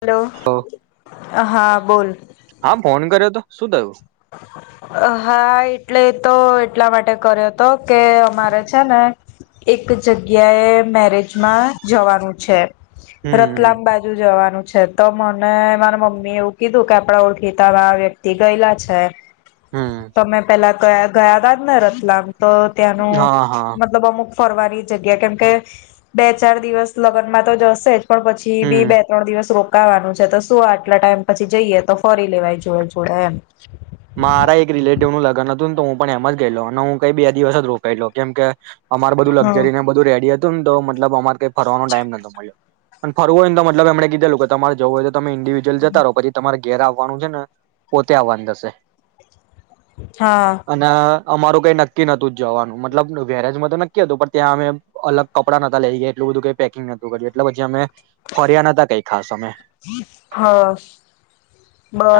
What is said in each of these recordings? Hello. હા બોલ. હા ફોન કર્યો હતો શું દયુ? અહા, એટલે એ તો એટલા માટે કર્યો તો કે અમારે છે ને એક જગ્યા એ મેરેજમાં જવાનું છે. હમ રતલામ બાજુ જવાનું છે. તો મને મારા મમ્મી એવું કીધું કે આપડા ઓળખીતા વ્યક્તિ ગયેલા છે. હમ તો મેં પેલાં ગયા ગયા બાદ ને રતલામ. તો ત્યાંનું હા હા મતલબ અમુક ફરવાની જગ્યા કેમ કે બે ચાર દિવસ લગ્નમાં તો જશે જ. પણ પછી બી હમ બે ત્રણ દિવસ રો ખાવાનું છે તો શું આટલા ટાઈમ પછી જઈએ તો ફરી લેવાય જોડે જોડે એમ. મારા એક રિલેટિવ નું લગ્ન હતુંને તો હું પણ એમ જ ગયેલો અને હું કઈ બે દિવસ જ રોકાઈલો કેમ કે અમાર બધું હમ લક્ઝરીને બધું રેડી હ મતલબ અમાર કઈ ફરવાનો ટાઈમ નોતો મયલો અને ફરવો હો ને તો મતલબ એમણે કીધેલુ કે તમારે જવું હોય તો તમે ઇન્ડિવિડુઅલ જતા રહો પછી તમારી ઘેર આવવાનું છે ને પોતે આવવાનું થશે. હા અને અમારું કઈ નક્કી નતું જવાનું મતલબ વેરેજમાં તો નક્કી હતું પણ ત્યાં અમે અલગ કપડાં નતા લઈ ગયા એટલું બધું કઈ પેકિંગ નતું કર્યું એટલે પછી અમે ફર્યા નતા કઈ ખાસ અમે હા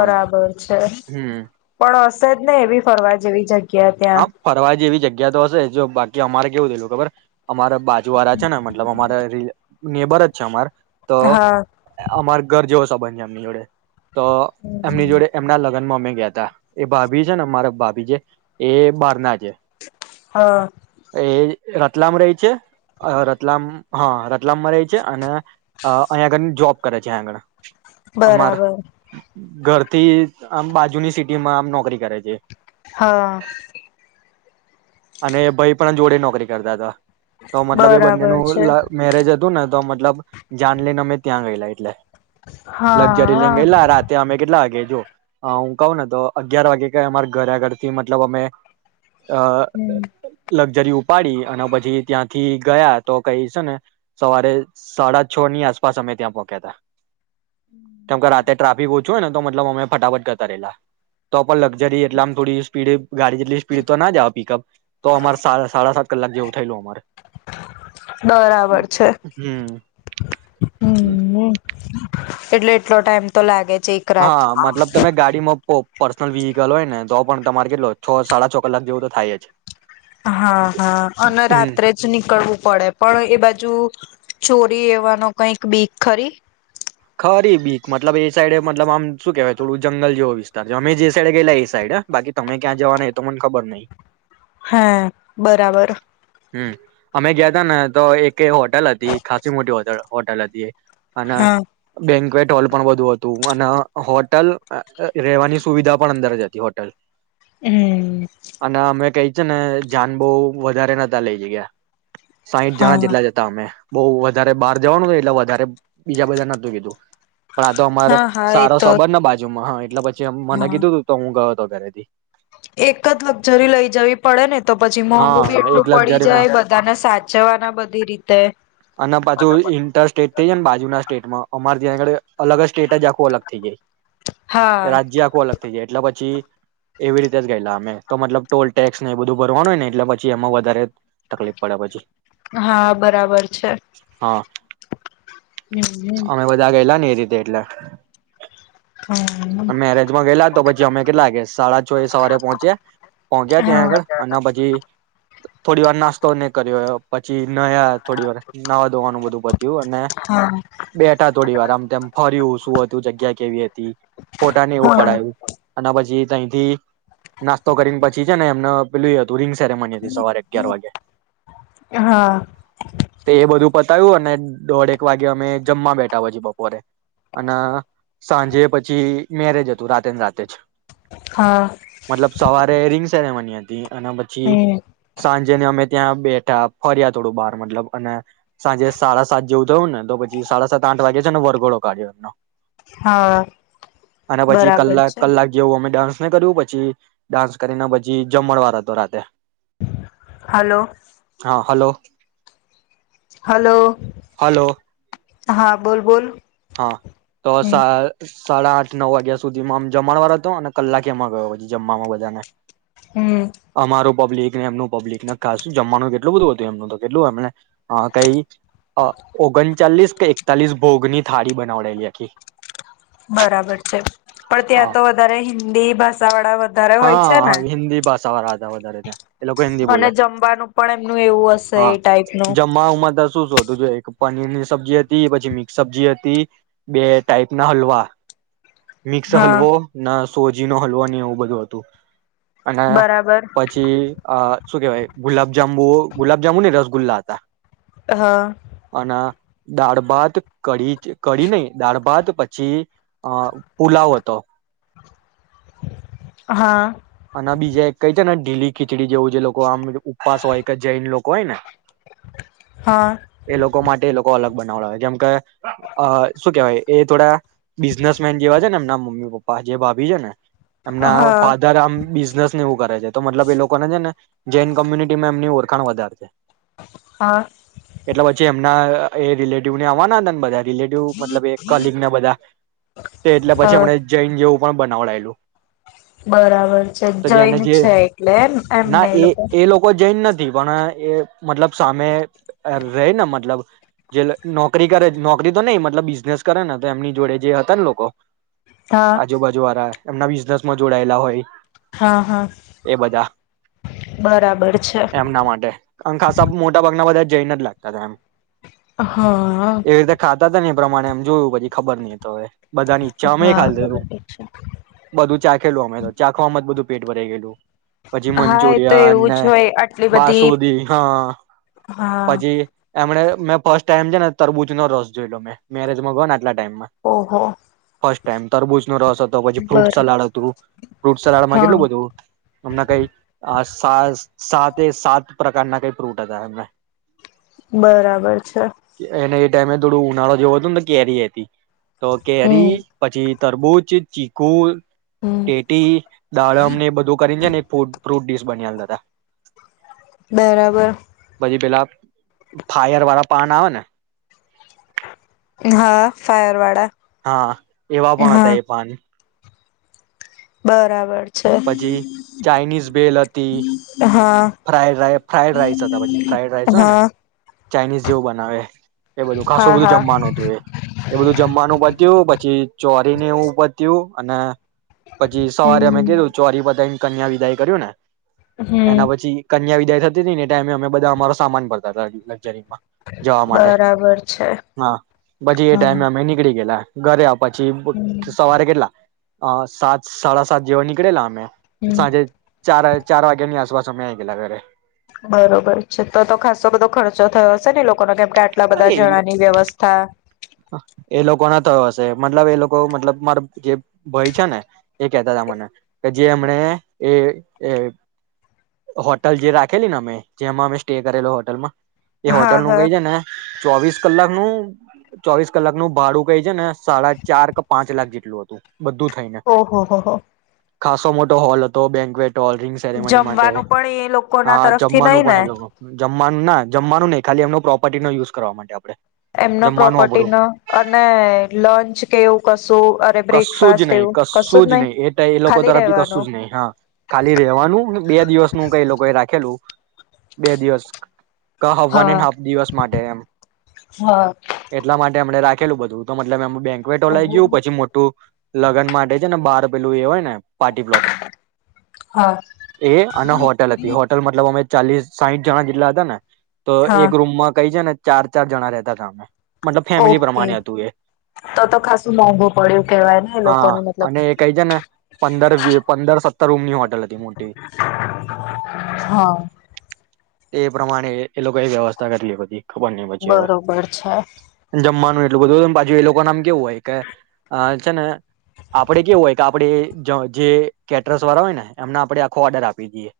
એમ છે. હમ પણ હશે જ ને એવી ફરવા જેવી જગ્ હા ફરવા જેવી જગ્ ગ્યા તો હશે જો બાકી અમારે કેવું થેલું ખબર અમારે બા જોવારા છે ને મતલબ અમારે નેબર જ છે અમાર તો હા અમાર ઘર જેવો સબધ. ન્યાં મિલડે. તો એમની જોડે એમના લ લગ્ન માં અમે ગયા તા. એ ભાભી છે ને અમારા ભાભી જે એ બારના છે. હા. એ રતલામ રે છે, અહ રતલામ હા, રતલામ રતલામમા રે છે અને અહ અહીંયા કને આગળ જોબ કરે છે, અહીયા આગળ અમાર બરાબર. ઘરથી આમ બાજુની સિટીમાં આમ નોકરી કરે છે. હા. અને ભઈ પણ જોડે નોકરી કરતા હતા. તો મતલબ એ બંને બરાબર નું છે લવ મેરેજ હતું ને તો મતલબ જાન લઈને, અમે ત્યાં ગયેલા એટલે લક્ઝરી હા લઈને ગયેલા, રાતે અમે કેટલા વાગ્યા જો અહ હું કવને તો અગિયાર વાગે ક અમારા ઘરે આગળથી મતલબ અમે અહ હમ્મ. લક્ઝરી ઉપાડી અને પછી ત્યાંથી ગયા, તો કઈ છે ને સવારે સાડા છ ની આસપાસ અમે ત્યાં પોહોક્યા તા. કેમકે રાતે ટ્રાફિક ઓ છુ હોઈને તો મતલબ અમે ફટાફટ કરતા રેલા, તો પણ લક્ઝરી એટલે આમ થોડી સ્પીડ ગાડી જેટલી સ્પીડ તો ના જ આવે પિકઅપ તો અમારે સાડા સાડા સાત કલાક જેવું થયેલું, અમારે બરાબર છે, હમ હમ્મ એટલે એટલો ટાઈમ તો લાગેજ. હા મતલબ તમે ગાડીમાં પોપ પર્સનલ વિહકલ હોય ને તો પણ તમારે કેટલો છ સાડા છ કલાક જેવું તો થાય જ હા હા અને હમ રાત્રે જ નીકળવું પડે પણ એ બાજુ ચોરી એવાનો કઈક બીક ખરી ખરી બી મતલબ એ સાઈડે મતલબ આમ શું કહેવાય થોડું જંગલ જેવો વિસ્તાર છે અમે જે સાઈડે ગયલા એ સાઈડ બાકી તમે ક્યાં જવા ન તો મને ખબર નહી. હા બરાબર. હમ્મ અમે ગયા હતા ને તો એક હોટલ હતી ખાસી મોટી હોટલ હોટલ હતી હના હા બેન્કવેટ હોલ પણ બધું હતું અને હોટલ અ રહેેવાની સુવિધા પણ અંદર જ હતી હોટલ હમ અને અમે કઈ છે ને જાન બહુ વધારે નતા લઈ ગયા સાઇઠ જણા હા જેટલા જતા અમે બહુ વધારે બહાર જવાનું છે એટલે વધારે બીજા બધાના તું કીધું પણ આ તો અમારે હા હા એ સારો તો સબર ને બાજુમાં હા [unintelligible] પછ જેમ મને હા કીધું તું તો હું ગ તો ઘરે થી. એક જ લક્ઝરી લઈ જવી પડે ને તો પછી મોંઘુ હા બી એક એટલું પડી જાય લક્ઝરીમાં બધાને સાચવાના બધી રીતે અને પાછું અમાર જ્યાં આગળ અલગ જ સ્ટેટ જ આખું અલગ થઈ જાય. હા રાજ્ય આખું અલગ થઈ જાય એટલે પછી એવી રીતે જ ગયેલા અમે તો મતલબ ટોલ ટેક્સ ને બધું બ ધો ને હોયને એટલે પછી એમાં વધારે તકલીફ પડે પછી. હા, બરાબર છે. હા. હમ અમે બધા ગયેલા ને એ રી તે એટલે. હમ અ મેરેજમાં ગયેલા તો પછી અમે કેટલા વાગ્યા સાડા છો એ સવારે પહોંચ્યા હા પહોંચ્યા ત્યાં આગળ હા અના પછી થોડી વાર નાસ્તો ને કર્યો પછી નયા થોડી વાર નવા દોવાનું બધું થીયુ અને હા બેઠા થોડી વાર આમ તેમ ફર્યું શું હતું જગ્યા કેવી હતી પોટા ને એવું પડાયું અના પછી તઈથી નાસ્તો કરીને પછી છે ને એમને પેલી હતું રિંગ સેરેમની હતી સવારે અગયાર વાગે. હા. તે એ બધું પતાયું અને દોઢેક વાગે અમે જમવા બેઠા પછી બપોરે અને સાંજે પછી મેરેજ હતું રાતે ને રાતે જ. હા મતલબ સવાર રિંગ સેરેમન હતી. એના પછી હમ સાંજે ને અમે ત્યાં બેઠા ફર્યા થોડું બાર મતલબ અને સાંજે સાડા સાત જેવું થયું ને તો પછી સાડા સાત આઠ વાગે છે ને વરઘોડો કાઢ્યો એમનો. હા. અને પછી બરાબર કલાક છે કલાક જેવું અમે ડાન્સ કર્યું પછી ડાન્સ કરીને પછી જમણ વાર હતો રાતે. હલો હા હાલો. હાલો. હલો હા બોલ બોલ. હા તો હમ સા સાડા આઠ નવ વાગ્યા સુધીમાં આમ જમણ વાળ હતો અને કલાકે એમાં ગયો પછી જમવામાં બધાને. હમ્મ. બ્લીકને એમ પબ્લિકને ખાસ જમવાનું કેટલું બધું હતું એમનું તો કેટલું એમને કઈ ઓગણચાલીસ કે એકતાલીસ ભોગની થાળી બનાવડેલી આખી. બરાબર છે. પણ હા ત્યાં તો વધારે હિન્દી ભાષા વાળા વ ધારા હોય છે ને. બસ સવા હતા વધારે ત્યાં. એ લોકો હિન્દી અને બોલે જમવાનું પણ એમનું એવું હશે હા એ ટાઈપનું. જમવામાં તો શું શું હતું જો એક પનીર ની સબ્જી હતી પછી મિક્સ સબ્જી હતી બે ટાઈપ ના હલવા મિક્સ હા હલવો ના સોજી નો હલવા ન એવું બધું હ તું. અને બરાબર પછી આહ શું કેવાય ગુલાબ જાંબુ ગુલાબ જાંબુ નહીં રસગુલ્લા હતા. હા. અને દાળ ભાત કઢી ચ કઢી નહી દાળ ભાત પછી અહ પુલાવ હતો. હા. અને બીજા એક કઈ છે ને ઢીલી ખીચડી જેવું જે લોકો આમ ઉપવાસ હોય કે જૈન લોકો હોય ને હા એ લોકો માટ તે લોકો અલગ બનાવડાય જેમ કે અહ શું કેવાય એ થોડા બિઝનેસમેન જેવા છે ને એમના મમ્મી પપ્પા જે ભાભી છે ને એમના ઓ હા પા બિઝનેસ ને એવું કરે છે તો મતલબ એ લોકોને છે ને જૈન કોમ્યુનિટીમાં એમની ઓળખાણ વધારે છે. હા એટલે પછી એમ ના એ રિલેટિવ ને અવાના ના બધાએ રિલેટિવ મતલબ એ કલીગ ને બધા તે એટલે પછી હા હમણે જેઈન જેવું પણ બનાવડાયેલલું બરાબર છે જૈન છે એટલે એમ એમને એ લોકો. થી પણ એ મતલબ સામે અહ રે ને મતલબ જે નોકરી કરે નોકરી તો નઈ મતલબ બિઝનેસ કરે ને તો એમની જોડે જે હતા ને લોકો હા આજુબાજુ વારા એમના બિઝનેસ માં જોડાયેલા હોય હા હા એ બધા બરાબર છે એમના માટે ખાસ મોટા ભાગના બધા જઈ ને જ લાગતા તા એમ. હા આ. તા ને એ પ્રમાણે એમ જોયું પછી ખબર નહીં તો એ હવે. બધા ની ચા અમે હા ખાલ દેહુ બરોબર છે બધું ચાખેલું અમે તો. આમ જ બધું પેટ ભરાઈ ગયલું. પછી હા એ તો મંચુરિયન એવું ને જ હોય આટલી બધી બાસુદી હા હા પછી એમણે મેં ફર્સ્ટ ટાઈમ છે ને તરબૂજ નો રસ જોઈ લો મેં મેરેજમાં ગયો ને ના ટાઈમ માં ઓહો ફર્સ્ટ ટાઈમ તરબૂચ નો રસ હતો પછી ફ્રૂટ બર સલાડ હતું. ફ્રૂટ સલાડમાં હા કેટલું બધું અમના કઈ અ સાસ સાતે સાત પ્રકારના કઈ ફ્રૂટ હતા એમને બરાબર છે. તેમણે થોડું ઉનાળો જોવો હતું ને તો કેરી એ હતી. તો હમ કેરી પછી તરબૂત, ચીકુ હમ એટ [unintelligible] દાડમ ને એ બધું કરીને છે ને ફૂટી ફ્રૂટ ડીશ બનયાલતા તા બરાબર પછી પેલા ફાયર વાળા પાન આવે ને હા ફાયરવાડા હા એવા પણ હતા એ પાન બરાબર. છે પછી ચાાઈનીઝ ભેલ હતી હા ફ્રાઈડ રાઈ ફ્રાઈડ રાઈસ હતા પછી ફ્રાઈડ રાઈસ હોય ને હા ચાાઈનીઝ જેવું બનાવે એ બધું ખાસું હા બધું હા જમવાનું હતું એ એ બધું જમવાનું પત્યું પ પછી ચોરીને એવું પત્યું અને પછી સવારે અમે હમ ગેલુ ચોરી પતાયને કન્યા વિદાય કર્યું ને હમ એના પછી કન્યા વિ તૈયારી થતી હતી એને ટાઈમે અમે બધા અમારો સામાન ભરતા હતા એટલે જરીક માં જવા માટે બરાબર છે હા પછી એ હા ટાઈમે અમે નીકળી ગેયલા. ઘરે આપ હમ પછી સવારે કેટલા અ સાત સાડા સાત જેવા નીકળેલા અમે હમ સાંજે ચાર ચાર વાગ્યાની આસપાસ તમે ગેયલા ઘરે બરોબર છે તો તો ખાસો બધો ખર્ચો થયો હશે ને એ લો કોને કેમ કે આટલા બધા જણાની વ્યવસ્થા એ લોકો ના થયો હશે મતલબ એ લોકો મતલબ માર જે ભાઈ છે ને એ કેહતા હતા મને કે જે એમને એ એ હોટલ જે રાખેલી ને અમે જેમાં અમે સ્ટે કરેલો હોટલમાં એ હા હોટલ નું હા કઈ છે ને ચોવીસ કલાક નું ચોવીસ કલાક નું ભાડું કઈ છે ને સાડા ચાર કે પાંચ લાખ જેટલું હતું બધું થઈને ઓહ હો હો. ખાસો મોટો હોલ હતો બેન્કવેટ ટો રિંગ સેરેમની માટે જમવાનું પણ એ લોકો ના હા તરફથી નઈ જમવાનું ને પણ એ લોકો જમવાનું ના જમવાનું નઈ. ખાલી એમનો પ્રોપર્ટી નો યુસ કરવા માટે આપડે. એમનો જમવાનું પ્રોપર્ટી આપડું ન અને લંચ કેવું કશું અરે કશું બ્રેકફાસ્ટ જ નહી કેવું કશું જ નહી એ એ લોકો ખાલી તરફથી કશું રહેવાનું. જ નહી હા ખાલી રેવાનું બે દિવસનું કઈ લોકો એ રાખેલું બે દિવસ ક હ વન હા એન્ડ હાફ દિવસ માટે એમ. હા એટલા માટે એમણે રાખ ખેલું બધું તો મતલબ એમ બેન્કવેટ હોલ આઈ ઓહો ગયું પછી મોટું લગન માટે છે ને બાર પેલું એ હોય ને પાર્ટી પ્લોટ હા એ અને હોટલ હતી હોટલ મતલબ ઓમે ચાલીસ સાહીઠ જણા જેટલા હતા ને તો હા એક રૂમમાં કઈ છે ને ચાર ચાર જણા રે તાતા અમે. મતલબ ફેમિલી ઓકે પ્રમાણે હતું એ તો તો ખાસું મોંઘુ પડ્યું કેવાય ને એ હા લોકોને મતલબ. અને એ તર રૂમની હોટલ હ હ. એ પ્રમાણે એ લોકોએ વ્યવસ્થા કરી બધી. ખબર નહ પછી હવે બરોબર છે. જમવાનું એટલું બધું તું ને પાછું એ લોકો નામ કેવું હોય કે છે ને આપડે કેવું હોય કે આપણે જે કેટર્સ વાળા હોય ને એમને આપડે આખો ઓર્ડર આપી દઈએ.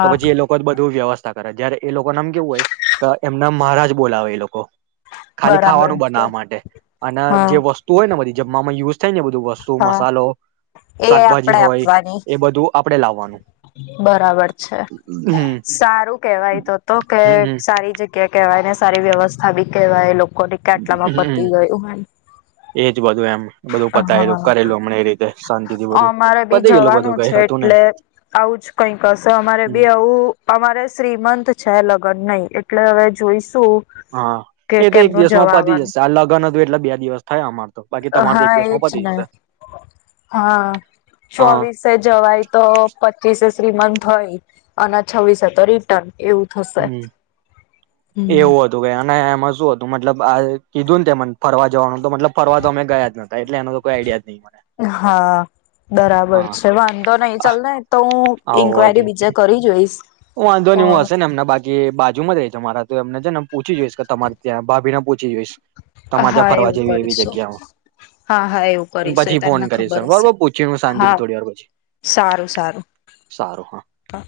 તો પછી એ લોકો જ બધું વ્યવસ્થ તા કરે જયારે એ લોકો ના એમ કેવું હોય કે એમને મહારાજ બોલાવે એ લોકો ખાલી બરાબર ખાવાનું છે બનાવવા માટે અને જે હા વસ્તુ હોય ને બધી જમવામાં યુઝ થઈ ને બધું વસ્તુ હા મસાલો એ આપડે શાકભાજી હોય આપવાની એ બધું આપડે લાવાનુ. બરાબર છે હમ સારું કેવાય તો તો કે હમ સારી જગ્યા કેવાય ને સારી વ્યવસ્થા બી કહેવાય લો કોની કે આટલામાં પતી ગયું હ એ હા એ રીતે શાંતિથી બધું અમારે બી પતી ગયેલું બધું જવાનું કઈ છે હતું ને એટલે આવુંજ કઈ હશે અમારે બી આવું અમારે શ્રીમંત છે લગ્ન નહી એટલે હવે જોઈશ હા એ તો એક દિવસમાં પતી આવવાનું જશે આ લગ્ન એટલા બે દિવસ થાય અમાર તો બાકી તમાર તો એક હા દિવસમાં એજ પતી ને જશે હા હા ચોવીસે જવાય તો પચીસે શ્રીમંત હોય અને છવ્વીસ એતો રિટર્ન એવું થશે હમ એવું હમ હતું કેઈ અને એમાં શું હતું મતલબ આ કીધું ને તે મને ફરવા જવાનું મતલબ ફરવા તો અમે ગયા જ નતા એટલે એનો તો કોઈ આઈડિયા જ નહ મને હા બરાબર હા છે વાંધો નહી ચાલ ને તો હું ઇન્ક્વાયરી બીજા કરી જોઈશ હું વાંધો નને હું હશે અ એમના બાકી બાજુ જ તમારા તો એમને છે ને પૂછી જોઈશ કે તમારી ત્યાં ભાભીને પૂછી જોઈશ તમારે ત્યાં હા ફરવા એવું જેવી એવી કરીશું જગ્યાઓ હા હા એવું પછી કરીશું તમને ફોન કરીશ ખબર તને હશે બરોબર પૂછી હું હા શાંતિથી થોડી વાર પછી સારું સારું હા